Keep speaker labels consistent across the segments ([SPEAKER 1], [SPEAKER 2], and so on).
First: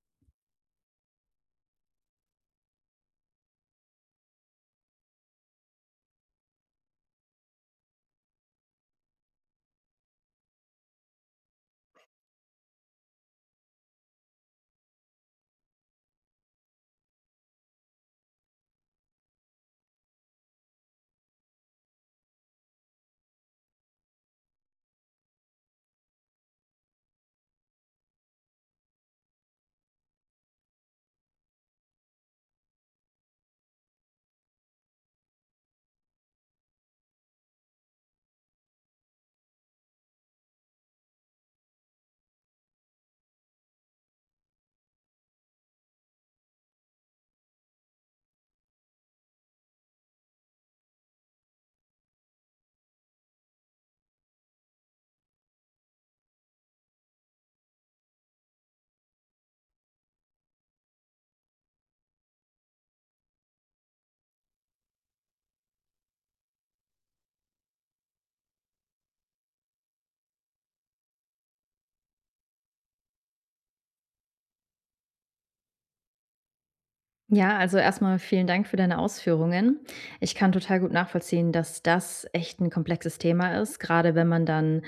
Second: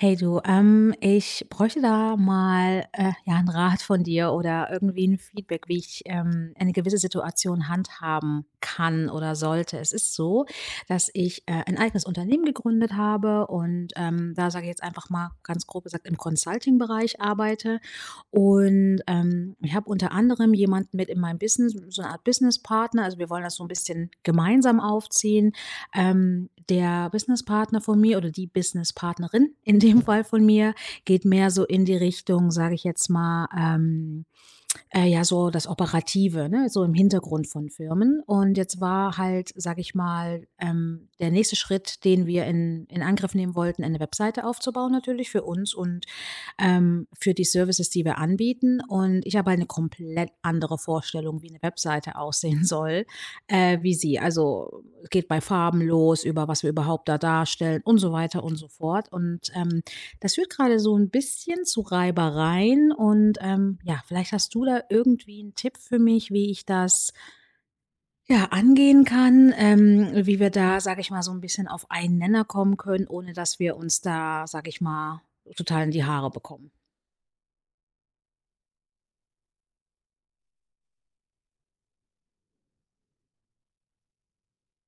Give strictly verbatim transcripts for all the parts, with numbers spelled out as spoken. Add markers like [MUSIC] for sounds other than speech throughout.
[SPEAKER 1] Hey du, ähm, ich bräuchte da mal äh, ja, einen Rat von dir oder irgendwie ein Feedback, wie ich, ähm, eine gewisse Situation handhaben kann oder sollte. Es ist so, dass ich, äh, ein eigenes Unternehmen gegründet habe und, ähm, da sage ich jetzt einfach mal ganz grob gesagt, im Consulting-Bereich arbeite. Und, ähm, ich habe unter anderem jemanden mit in meinem Business, so eine Art Business-Partner. Also, wir wollen das so ein bisschen gemeinsam aufziehen. Ähm, der Businesspartner von mir oder die Businesspartnerin [LAUGHS] in dem Fall von mir geht mehr so in die Richtung, sage ich jetzt mal, ähm, äh, ja, so das Operative, ne? So im Hintergrund von Firmen. Und jetzt war halt, sage ich mal, ähm, der nächste Schritt, den wir in, in Angriff nehmen wollten, eine Webseite aufzubauen, natürlich für uns und ähm, für die Services, die wir anbieten. Und ich habe halt eine komplett andere Vorstellung, wie eine Webseite [LAUGHS] aussehen soll, äh, wie sie. Also, es geht bei Farben los, über was wir überhaupt da darstellen und so weiter und so fort. Und, ähm, das führt gerade so ein bisschen zu Reibereien und, ähm, ja, vielleicht hast du da irgendwie einen Tipp für mich, wie ich das, ja, angehen kann, ähm, wie wir da, sage ich mal, so ein bisschen auf einen Nenner kommen können, ohne dass wir uns da, sage ich mal, total in die Haare bekommen.
[SPEAKER 2] Ja, also erstmal vielen Dank für deine Ausführungen. Ich kann total gut nachvollziehen, dass das echt ein komplexes Thema ist, gerade wenn man dann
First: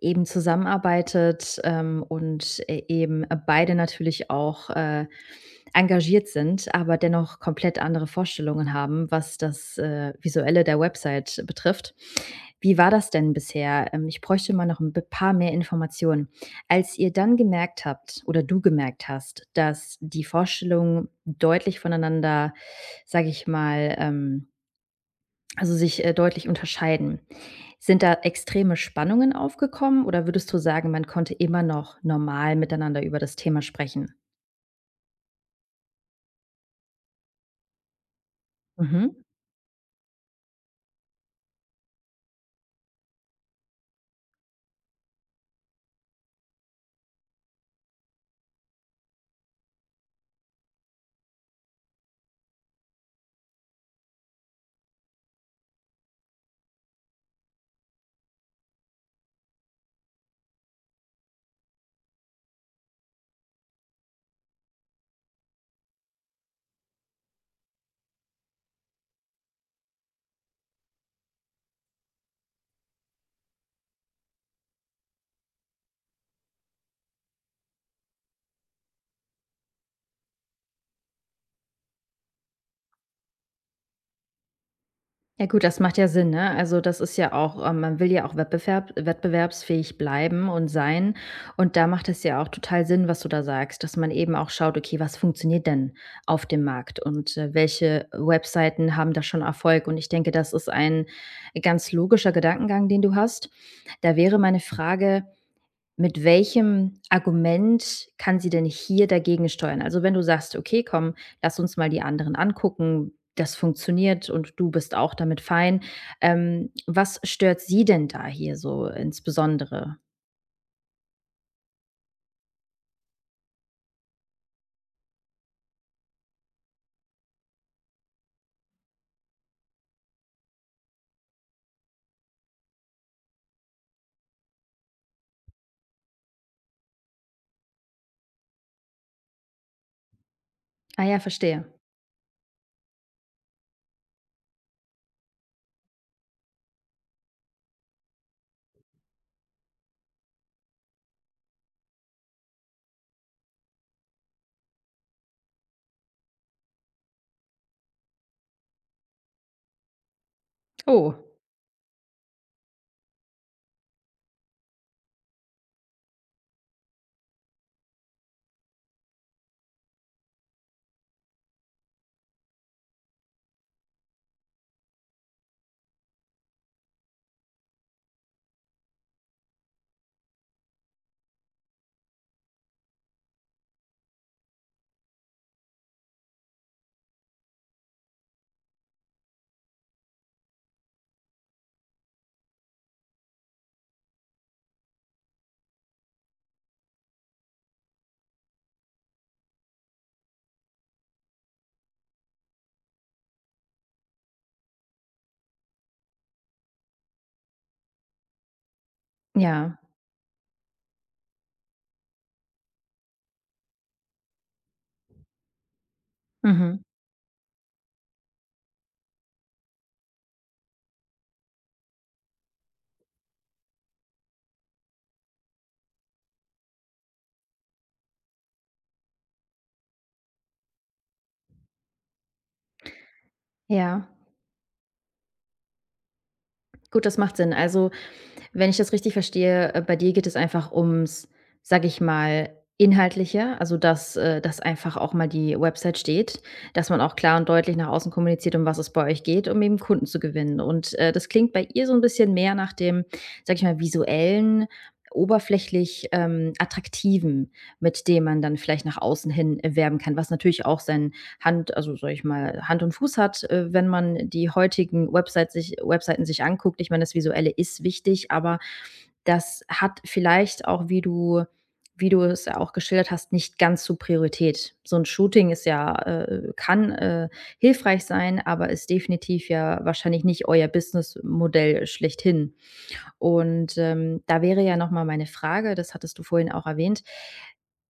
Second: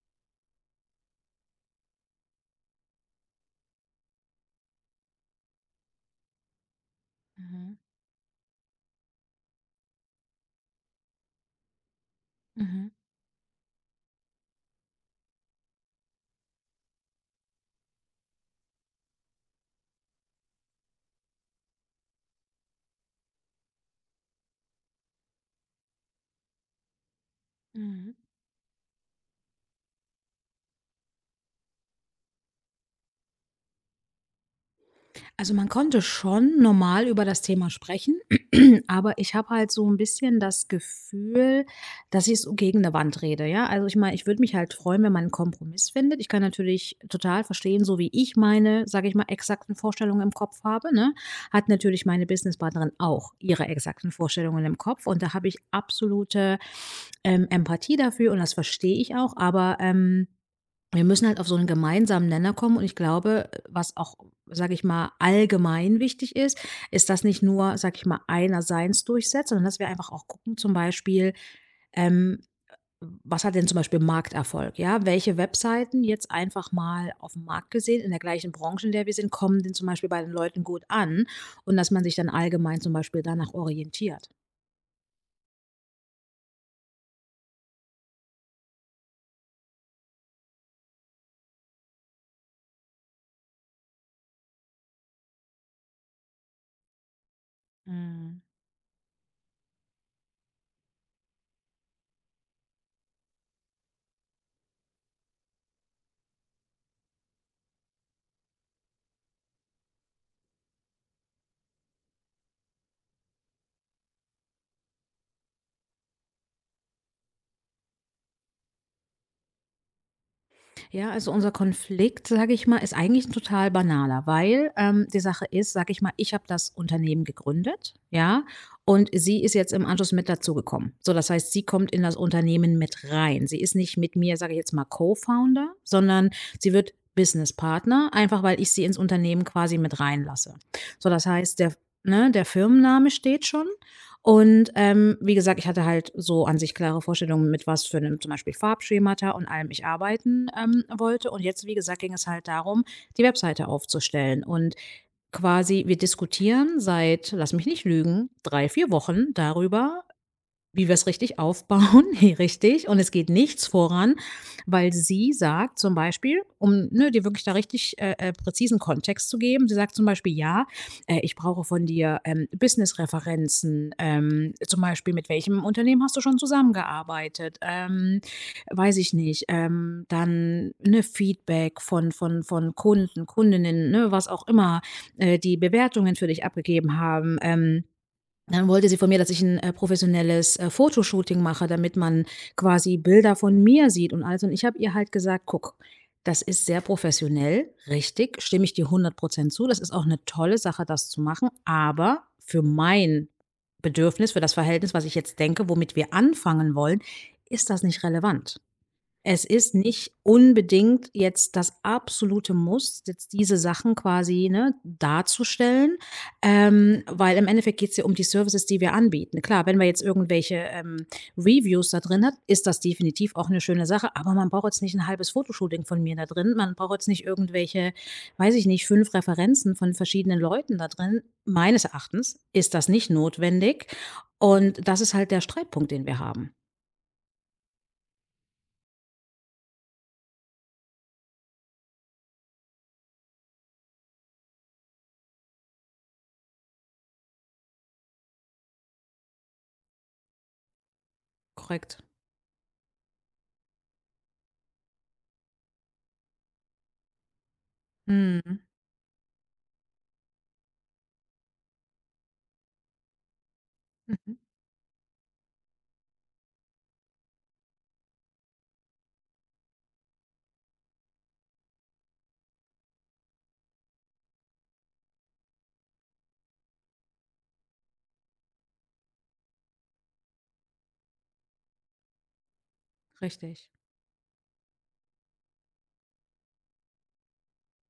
[SPEAKER 2] eben zusammenarbeitet, ähm, und e eben beide natürlich auch, äh, engagiert sind, aber dennoch
[SPEAKER 1] Mhm.
[SPEAKER 2] komplett andere Vorstellungen haben, was das, äh, Visuelle der Website betrifft. Wie
[SPEAKER 1] Mhm.
[SPEAKER 2] war das denn bisher? Ähm, ich bräuchte mal noch ein b paar mehr Informationen. Als ihr dann gemerkt habt oder du gemerkt hast, dass die Vorstellungen deutlich voneinander, sage ich mal, ähm also, sich, äh, deutlich unterscheiden. Sind da
[SPEAKER 1] Mhm.
[SPEAKER 2] extreme Spannungen aufgekommen oder würdest du sagen, man konnte immer noch normal miteinander über das Thema sprechen?
[SPEAKER 1] Also, man konnte schon normal über das Thema sprechen, [CLEARS THROAT]
[SPEAKER 2] Mhm.
[SPEAKER 1] aber ich habe halt so ein bisschen das Gefühl, dass ich so gegen 'ne Wand rede, ja? Also, ich meine, ich würde mich halt freuen, wenn man einen Kompromiss findet. Ich kann natürlich total verstehen, so wie ich meine, sage ich mal, exakten Vorstellungen im Kopf habe, ne, hat natürlich meine Businesspartnerin auch ihre exakten Vorstellungen im Kopf, und da habe ich absolute, ähm, Empathie dafür und das verstehe ich auch, aber, ähm wir müssen halt auf so einen gemeinsamen Nenner kommen, und ich glaube, was auch, sage ich mal, allgemein wichtig ist, ist, dass nicht nur, sage ich mal, einer seins durchsetzt, sondern dass wir einfach auch gucken, zum Beispiel, ähm, was hat denn zum Beispiel Markterfolg, ja? Welche Webseiten, jetzt einfach mal auf dem Markt gesehen, in der gleichen Branche, in der wir sind, kommen denn zum Beispiel bei den Leuten gut an, und dass man sich dann allgemein zum Beispiel danach orientiert.
[SPEAKER 2] Ja gut, das macht ja Sinn, ne? Also, das ist ja auch ähm, man will ja auch wettbewerb wettbewerbsfähig bleiben und sein. Und da macht es ja auch total Sinn, was du da sagst, dass man eben auch schaut: „Okay, was funktioniert denn auf dem Markt und, äh, welche
[SPEAKER 1] Mhm.
[SPEAKER 2] Webseiten haben da schon Erfolg?“ Und ich denke, das ist ein ganz logischer Gedankengang, den du hast. Da wäre meine Frage, mit welchem Argument kann sie denn hier dagegen steuern? Also, wenn du sagst: „Okay, komm, lass uns mal die anderen angucken. Das funktioniert und du bist auch damit fein.“ Ähm, was stört sie denn da hier so insbesondere?
[SPEAKER 1] Ja, also unser Konflikt, sage ich mal, ist eigentlich 'n total banaler, weil, ähm, die Sache ist, sage ich mal, ich habe das Unternehmen gegründet, ja, und sie ist jetzt im Anschluss mit dazugekommen. So, das heißt, sie kommt in das Unternehmen mit rein. Sie ist nicht mit mir, sage ich jetzt mal, Co-Founder, sondern sie wird Businesspartner, einfach weil ich sie ins Unternehmen quasi mit reinlasse.
[SPEAKER 2] Ah
[SPEAKER 1] So,
[SPEAKER 2] ja,
[SPEAKER 1] das heißt,
[SPEAKER 2] verstehe.
[SPEAKER 1] der ne, der Firmenname steht schon. Und, ähm, wie gesagt, ich hatte halt so an sich klare Vorstellungen, mit was für einem zum Beispiel Farbschemata und allem ich arbeiten, ähm, wollte. Und jetzt, wie gesagt, ging es halt darum, die Webseite aufzustellen. Und quasi wir diskutieren seit, lass mich nicht lügen, drei vier Wochen darüber, wie wir es
[SPEAKER 2] Oh,
[SPEAKER 1] richtig aufbauen. [LAUGHS] Ne, richtig. Und es geht nichts voran, weil sie sagt zum Beispiel, um, ne, dir wirklich da richtig, äh, äh, präzisen Kontext zu geben, sie sagt zum Beispiel: „Ja, äh, ich brauche von dir, ähm, Business-Referenzen, ähm, zum Beispiel, mit welchem Unternehmen hast du schon zusammengearbeitet?“ Ähm, weiß ich nicht, ähm, dann, ne, Feedback von von von Kunden, Kundinnen, ne, was auch immer, äh, die Bewertungen für dich abgegeben haben. Ähm dann wollte sie von mir, dass ich ein äh, professionelles, äh, Fotoshooting mache, damit man quasi Bilder von mir sieht und alles. Und ich habe ihr halt gesagt: „Guck, das ist sehr professionell, richtig, stimme ich dir hundert Prozent zu. Das ist auch eine tolle Sache, das zu machen, aber für mein Bedürfnis, für das Verhältnis, was ich jetzt denke, womit wir anfangen wollen, ist das nicht relevant.“ Es ist
[SPEAKER 2] ja.
[SPEAKER 1] nicht unbedingt jetzt das absolute Muss, jetzt diese Sachen quasi, ne, darzustellen,
[SPEAKER 2] Mhm.
[SPEAKER 1] ähm, weil im Endeffekt geht's ja um die Services, die wir anbieten. Klar, wenn man jetzt irgendwelche, ähm, Reviews da drin hat, ist das definitiv auch eine schöne Sache, aber man braucht jetzt nicht ein halbes Fotoshooting von mir da drin. Man braucht jetzt nicht irgendwelche, weiß ich nicht, fünf Referenzen von verschiedenen Leuten da drin. Meines Erachtens ist das nicht notwendig,
[SPEAKER 2] Ja.
[SPEAKER 1] und das ist halt der Streitpunkt, den wir haben.
[SPEAKER 2] Gut, das macht Sinn. Also, wenn ich das richtig verstehe, äh, bei dir geht es einfach ums, sage ich mal, Inhaltliche, also dass, äh, dass einfach auch mal die Website steht, dass man auch klar und deutlich nach außen kommuniziert, um was es bei euch geht, um eben Kunden zu gewinnen. Und äh, das klingt bei ihr so
[SPEAKER 1] Korrekt.
[SPEAKER 2] ein bisschen mehr nach dem, sage ich mal, visuellen, oberflächlich ähm, attraktiven, mit dem man dann
[SPEAKER 1] Mhm.
[SPEAKER 2] vielleicht nach außen hin äh, werben kann, was natürlich auch seinen Hand also, sage ich mal, Hand und Fuß hat, äh, wenn man die heutigen Website sich Webseiten sich anguckt. Ich meine, das Visuelle ist wichtig, aber das hat vielleicht auch, wie du wie du es ja auch geschildert hast, nicht ganz so Priorität. So ein Shooting ist ja äh, kann, äh, hilfreich sein, aber ist definitiv ja wahrscheinlich nicht euer Businessmodell schlechthin.
[SPEAKER 1] Richtig.
[SPEAKER 2] Und, ähm, da wäre ja noch mal meine Frage, das hattest du vorhin auch erwähnt,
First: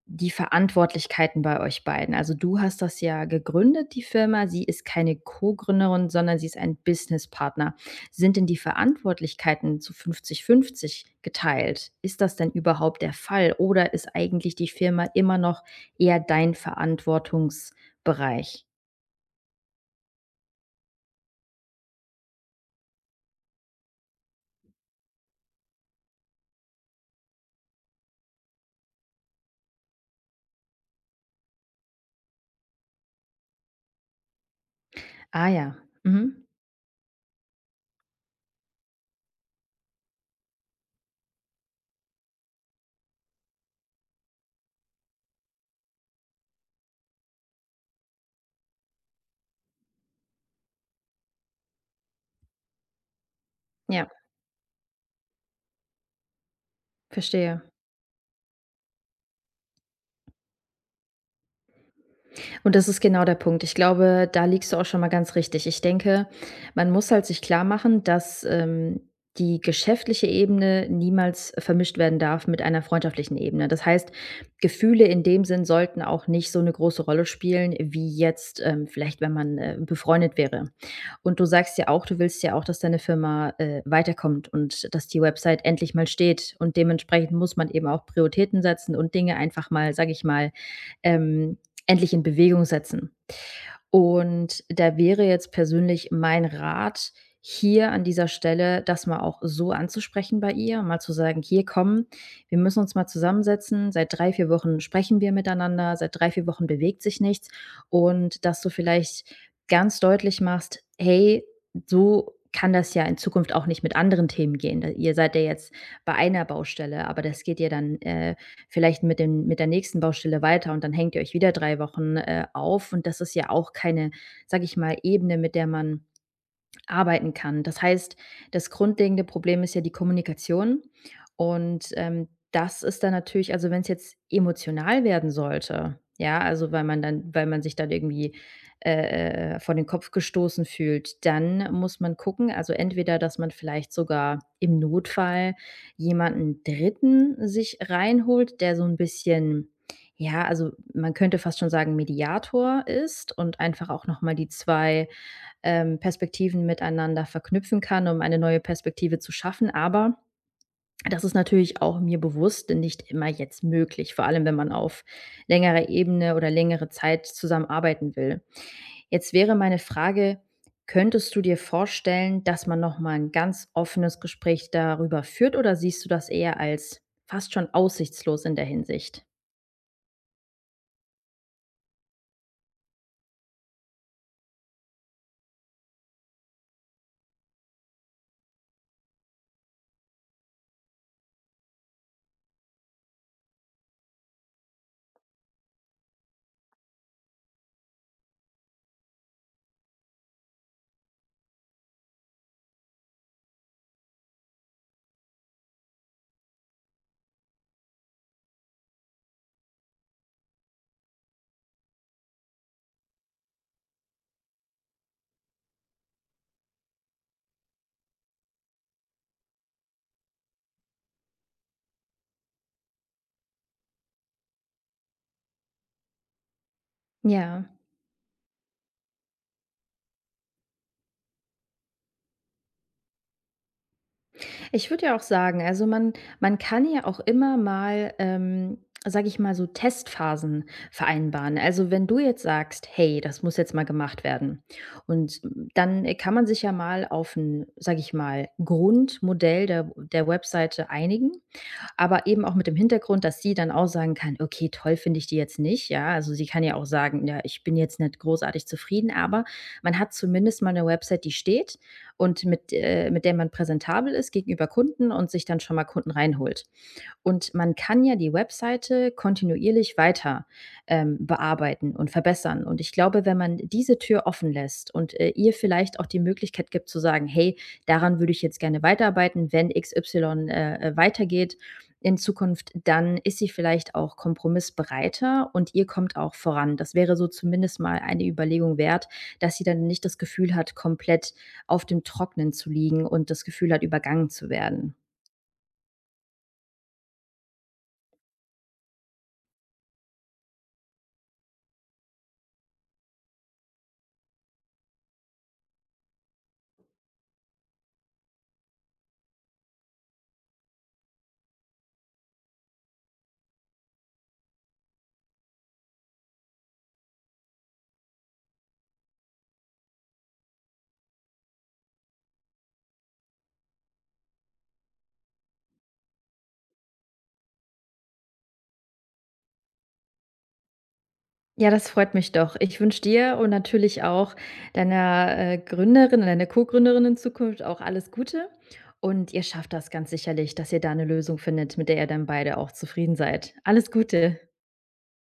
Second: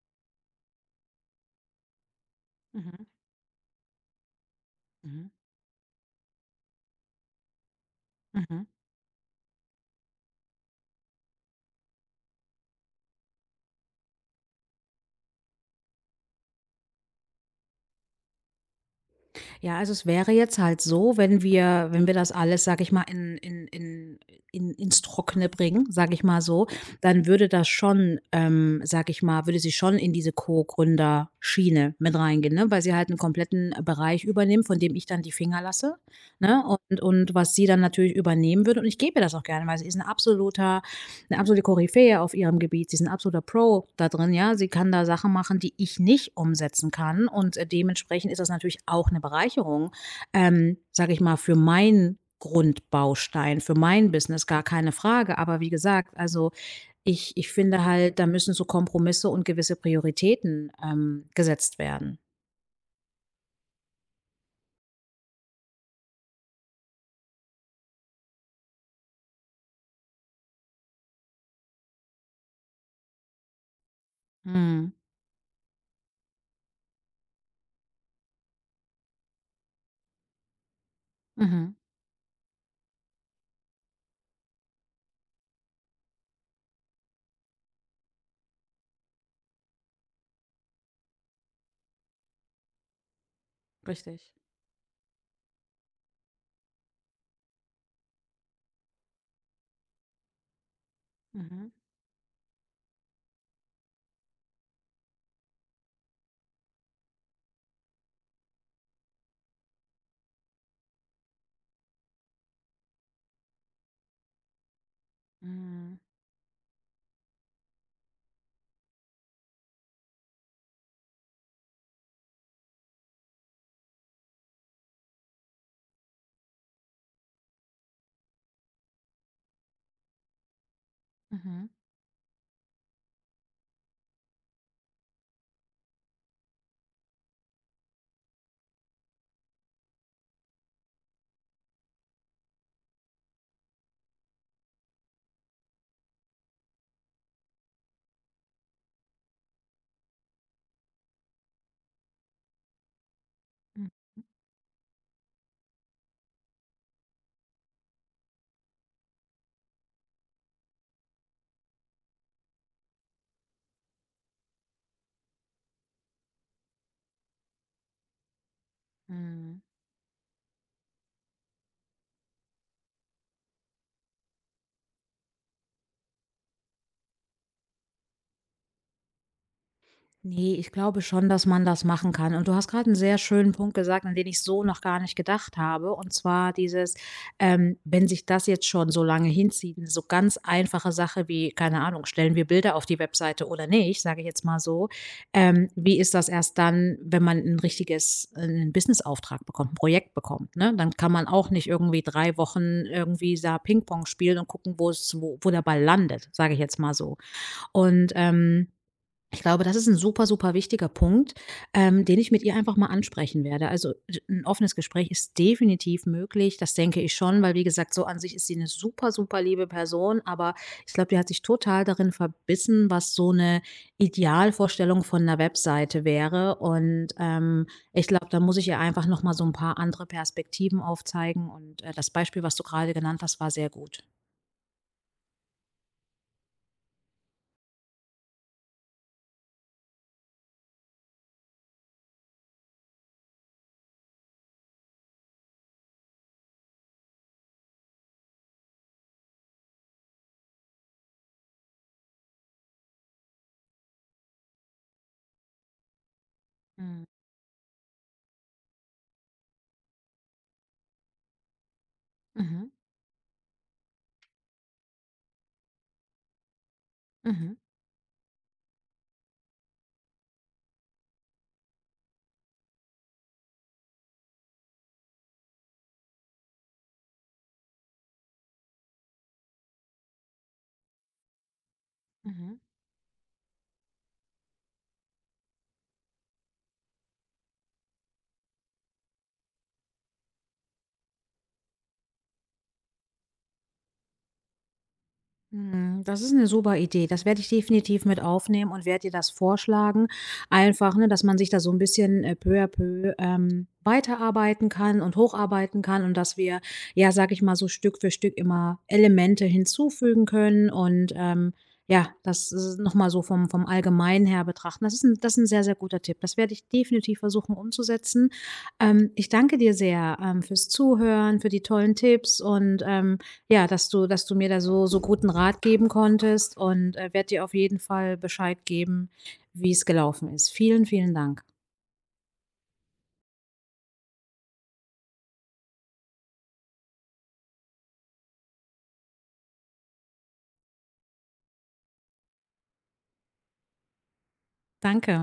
[SPEAKER 2] die Verantwortlichkeiten bei euch beiden. Also, du hast das
[SPEAKER 1] Mhm,
[SPEAKER 2] ja gegründet, die Firma. Sie ist keine
[SPEAKER 1] mhm,
[SPEAKER 2] Co-Gründerin, sondern sie ist ein Businesspartner. Sind denn die
[SPEAKER 1] mhm.
[SPEAKER 2] Verantwortlichkeiten zu fünfzig-fünfzig geteilt? Ist das denn überhaupt der Fall oder ist eigentlich die Firma immer noch eher dein Verantwortungsbereich?
[SPEAKER 1] Ja, also es wäre jetzt halt so, wenn wir wenn wir das alles, sage ich mal, in in in in ins Trockene bringen, sage ich mal so, dann würde das schon, ähm, sage ich mal, würde sie schon in diese Co-Gründer-Schiene mit reingehen, ne, weil sie halt einen kompletten Bereich übernimmt, von dem ich dann die
[SPEAKER 2] Ah
[SPEAKER 1] Finger
[SPEAKER 2] ja,
[SPEAKER 1] lasse,
[SPEAKER 2] mhm.
[SPEAKER 1] ne, und und was sie dann natürlich übernehmen würde, und ich gebe ihr das auch gerne, weil sie ist ein absoluter Eine absolute Koryphäe auf ihrem Gebiet. Sie ist 'n absoluter Pro da drin, ja? Sie kann da Sachen machen, die ich nicht umsetzen kann, und, äh, dementsprechend ist das natürlich auch eine Bereicherung, ähm, sage ich mal, für meinen Grundbaustein, für
[SPEAKER 2] Ja,
[SPEAKER 1] mein Business, gar keine Frage. Aber wie gesagt, also, ich ich
[SPEAKER 2] verstehe.
[SPEAKER 1] finde halt, da müssen so Kompromisse und gewisse Prioritäten, ähm, gesetzt werden.
[SPEAKER 2] Und das ist genau der Punkt. Ich glaube, da liegst du auch schon mal ganz richtig. Ich denke, man muss halt sich klar machen, dass, ähm, die geschäftliche Ebene niemals vermischt werden darf mit einer freundschaftlichen Ebene. Das heißt,
[SPEAKER 1] Mhm.
[SPEAKER 2] Gefühle in dem Sinn sollten auch nicht so eine große Rolle spielen wie jetzt, ähm, vielleicht, wenn man, äh, befreundet wäre. Und du
[SPEAKER 1] Mhm.
[SPEAKER 2] sagst ja auch, du willst ja auch, dass deine Firma, äh, weiterkommt und dass die Website endlich mal steht. Und dementsprechend muss man eben auch Prioritäten setzen und Dinge einfach mal, sage ich mal ähm, endlich in Bewegung setzen.
[SPEAKER 1] Richtig.
[SPEAKER 2] Und da wäre jetzt persönlich mein Rat hier an dieser Stelle, das mal auch so anzusprechen bei ihr, mal zu sagen, hier
[SPEAKER 1] Mhm.
[SPEAKER 2] komm, wir müssen uns mal zusammensetzen, seit drei, vier Wochen sprechen wir miteinander, seit drei, vier Wochen bewegt sich nichts und dass du vielleicht ganz deutlich machst, hey, so kann das ja in Zukunft auch nicht mit anderen Themen gehen. Ihr seid ja jetzt
[SPEAKER 1] Mhm.
[SPEAKER 2] bei einer Baustelle, aber das geht ja dann äh, vielleicht mit dem mit der nächsten Baustelle weiter und dann hängt ihr euch wieder drei Wochen, äh, auf. Und das ist ja auch keine, sage ich mal, Ebene, mit der man arbeiten kann. Das heißt, das grundlegende Problem ist ja die Kommunikation
[SPEAKER 1] Mhm.
[SPEAKER 2] und, ähm, das ist dann natürlich also, wenn es jetzt emotional werden sollte, ja, also, weil man dann weil man sich dann irgendwie, äh, äh, äh, vor den Kopf gestoßen fühlt, dann muss man gucken, also, entweder, dass man vielleicht sogar im Notfall jemanden Dritten sich reinholt, der so ein bisschen ja, also, man könnte fast schon sagen, Mediator ist und
[SPEAKER 1] Mhm.
[SPEAKER 2] einfach auch noch mal die zwei ähm, Perspektiven miteinander verknüpfen kann, um eine neue Perspektive zu schaffen. Aber das ist natürlich auch mir bewusst nicht immer jetzt möglich, vor allem wenn man auf längerer Ebene oder längere Zeit zusammenarbeiten will. Jetzt wäre
[SPEAKER 1] Mhm.
[SPEAKER 2] meine Frage, könntest du dir vorstellen, dass man nochmal ein ganz offenes Gespräch darüber führt oder siehst du das eher als fast schon aussichtslos in der Hinsicht?
[SPEAKER 1] Ne, ich glaube schon, dass man das machen kann. Und du hast gerade einen sehr schönen Punkt gesagt, an den ich so noch gar nicht gedacht habe. Und zwar dieses, ähm, wenn sich das jetzt schon so lange hinzieht, 'ne so ganz einfache Sache wie, keine Ahnung, stellen wir Bilder auf die Webseite oder nicht, sage ich jetzt mal so. Ähm, wie ist das erst dann, wenn man ein richtiges äh, einen Businessauftrag bekommt, 'n Projekt bekommt, ne? Dann kann man auch nicht irgendwie drei Wochen irgendwie da Pingpong spielen und gucken, wo's wo wo der Ball landet, sage ich jetzt mal so. Und, ähm, ich glaube, das ist ein super, super wichtiger Punkt, ähm, den ich mit ihr einfach mal ansprechen werde. Also, d 'n offenes Gespräch ist definitiv möglich, das denke ich schon, weil wie gesagt, so an sich ist sie eine super, super liebe Person, aber ich glaube, die hat sich total darin verbissen, was so eine Idealvorstellung von einer Webseite wäre. Und, ähm,
[SPEAKER 2] Ja.
[SPEAKER 1] ich glaube, da muss ich ihr einfach noch mal so ein paar andere Perspektiven aufzeigen, und, äh, das Beispiel, was du gerade genannt hast, war sehr gut.
[SPEAKER 2] Ich würde ja auch sagen, also man man kann ja auch immer mal, ähm, sage ich mal, so Testphasen vereinbaren. Also, wenn du jetzt sagst: „Hey, das muss jetzt mal gemacht werden.“ Und dann kann man sich ja mal auf ein, sage ich mal, Grundmodell der der Webseite einigen, aber eben auch mit dem Hintergrund, dass sie dann auch sagen kann: „Okay, toll finde ich die jetzt nicht“, ja? Also, sie kann ja auch
[SPEAKER 1] Mhm.
[SPEAKER 2] sagen: „Ja, ich bin jetzt nicht großartig zufrieden“, aber man hat zumindest mal eine Website, die steht und
[SPEAKER 1] Mhm.
[SPEAKER 2] mit, äh mit der man präsentabel ist gegenüber Kunden und sich dann schon mal Kunden reinholt. Und
[SPEAKER 1] Mhm.
[SPEAKER 2] man kann ja die Webseite kontinuierlich weiter, ähm, bearbeiten und verbessern. Und ich glaube, wenn man diese Tür offen lässt und, äh, ihr vielleicht auch die Möglichkeit gibt zu sagen: „Hey, daran würde ich jetzt gerne weiterarbeiten, wenn X Y, äh, äh, weitergeht in
[SPEAKER 1] Mhm.
[SPEAKER 2] Zukunft“, dann ist sie vielleicht auch kompromissbereiter und ihr kommt auch voran. Das wäre so zumindest mal eine Überlegung wert, dass sie dann nicht das Gefühl hat, komplett auf dem Trocknen zu liegen und das Gefühl hat, übergangen zu werden.
[SPEAKER 1] Mhm, das ist eine super Idee. Das werde ich definitiv mit aufnehmen und werde dir das vorschlagen. Einfach, ne, dass man sich da so ein bisschen, äh, peu à peu, ähm, weiterarbeiten kann und hocharbeiten kann, und dass wir, ja, sage ich mal, so Stück für Stück immer Elemente hinzufügen können und, ähm, ja, das s noch mal so vom vom Allgemeinen her betrachten. Das ist ein, das ist ein sehr, sehr guter Tipp. Das werde ich definitiv versuchen umzusetzen. Ähm, ich danke dir sehr, ähm, fürs Zuhören, für die tollen Tipps und, ähm ja, dass du dass du mir da so so guten Rat geben konntest, und, äh, werde dir auf jeden Fall Bescheid geben, wie es gelaufen ist. Vielen, vielen Dank.
[SPEAKER 2] Ja, das freut mich doch. Ich wünsche dir und natürlich auch deiner, äh, Gründerin deiner Co-Gründerin in Zukunft auch alles Gute und ihr schafft das ganz sicherlich, dass ihr da eine Lösung findet, mit der ihr dann beide auch zufrieden seid. Alles Gute.
[SPEAKER 1] Danke.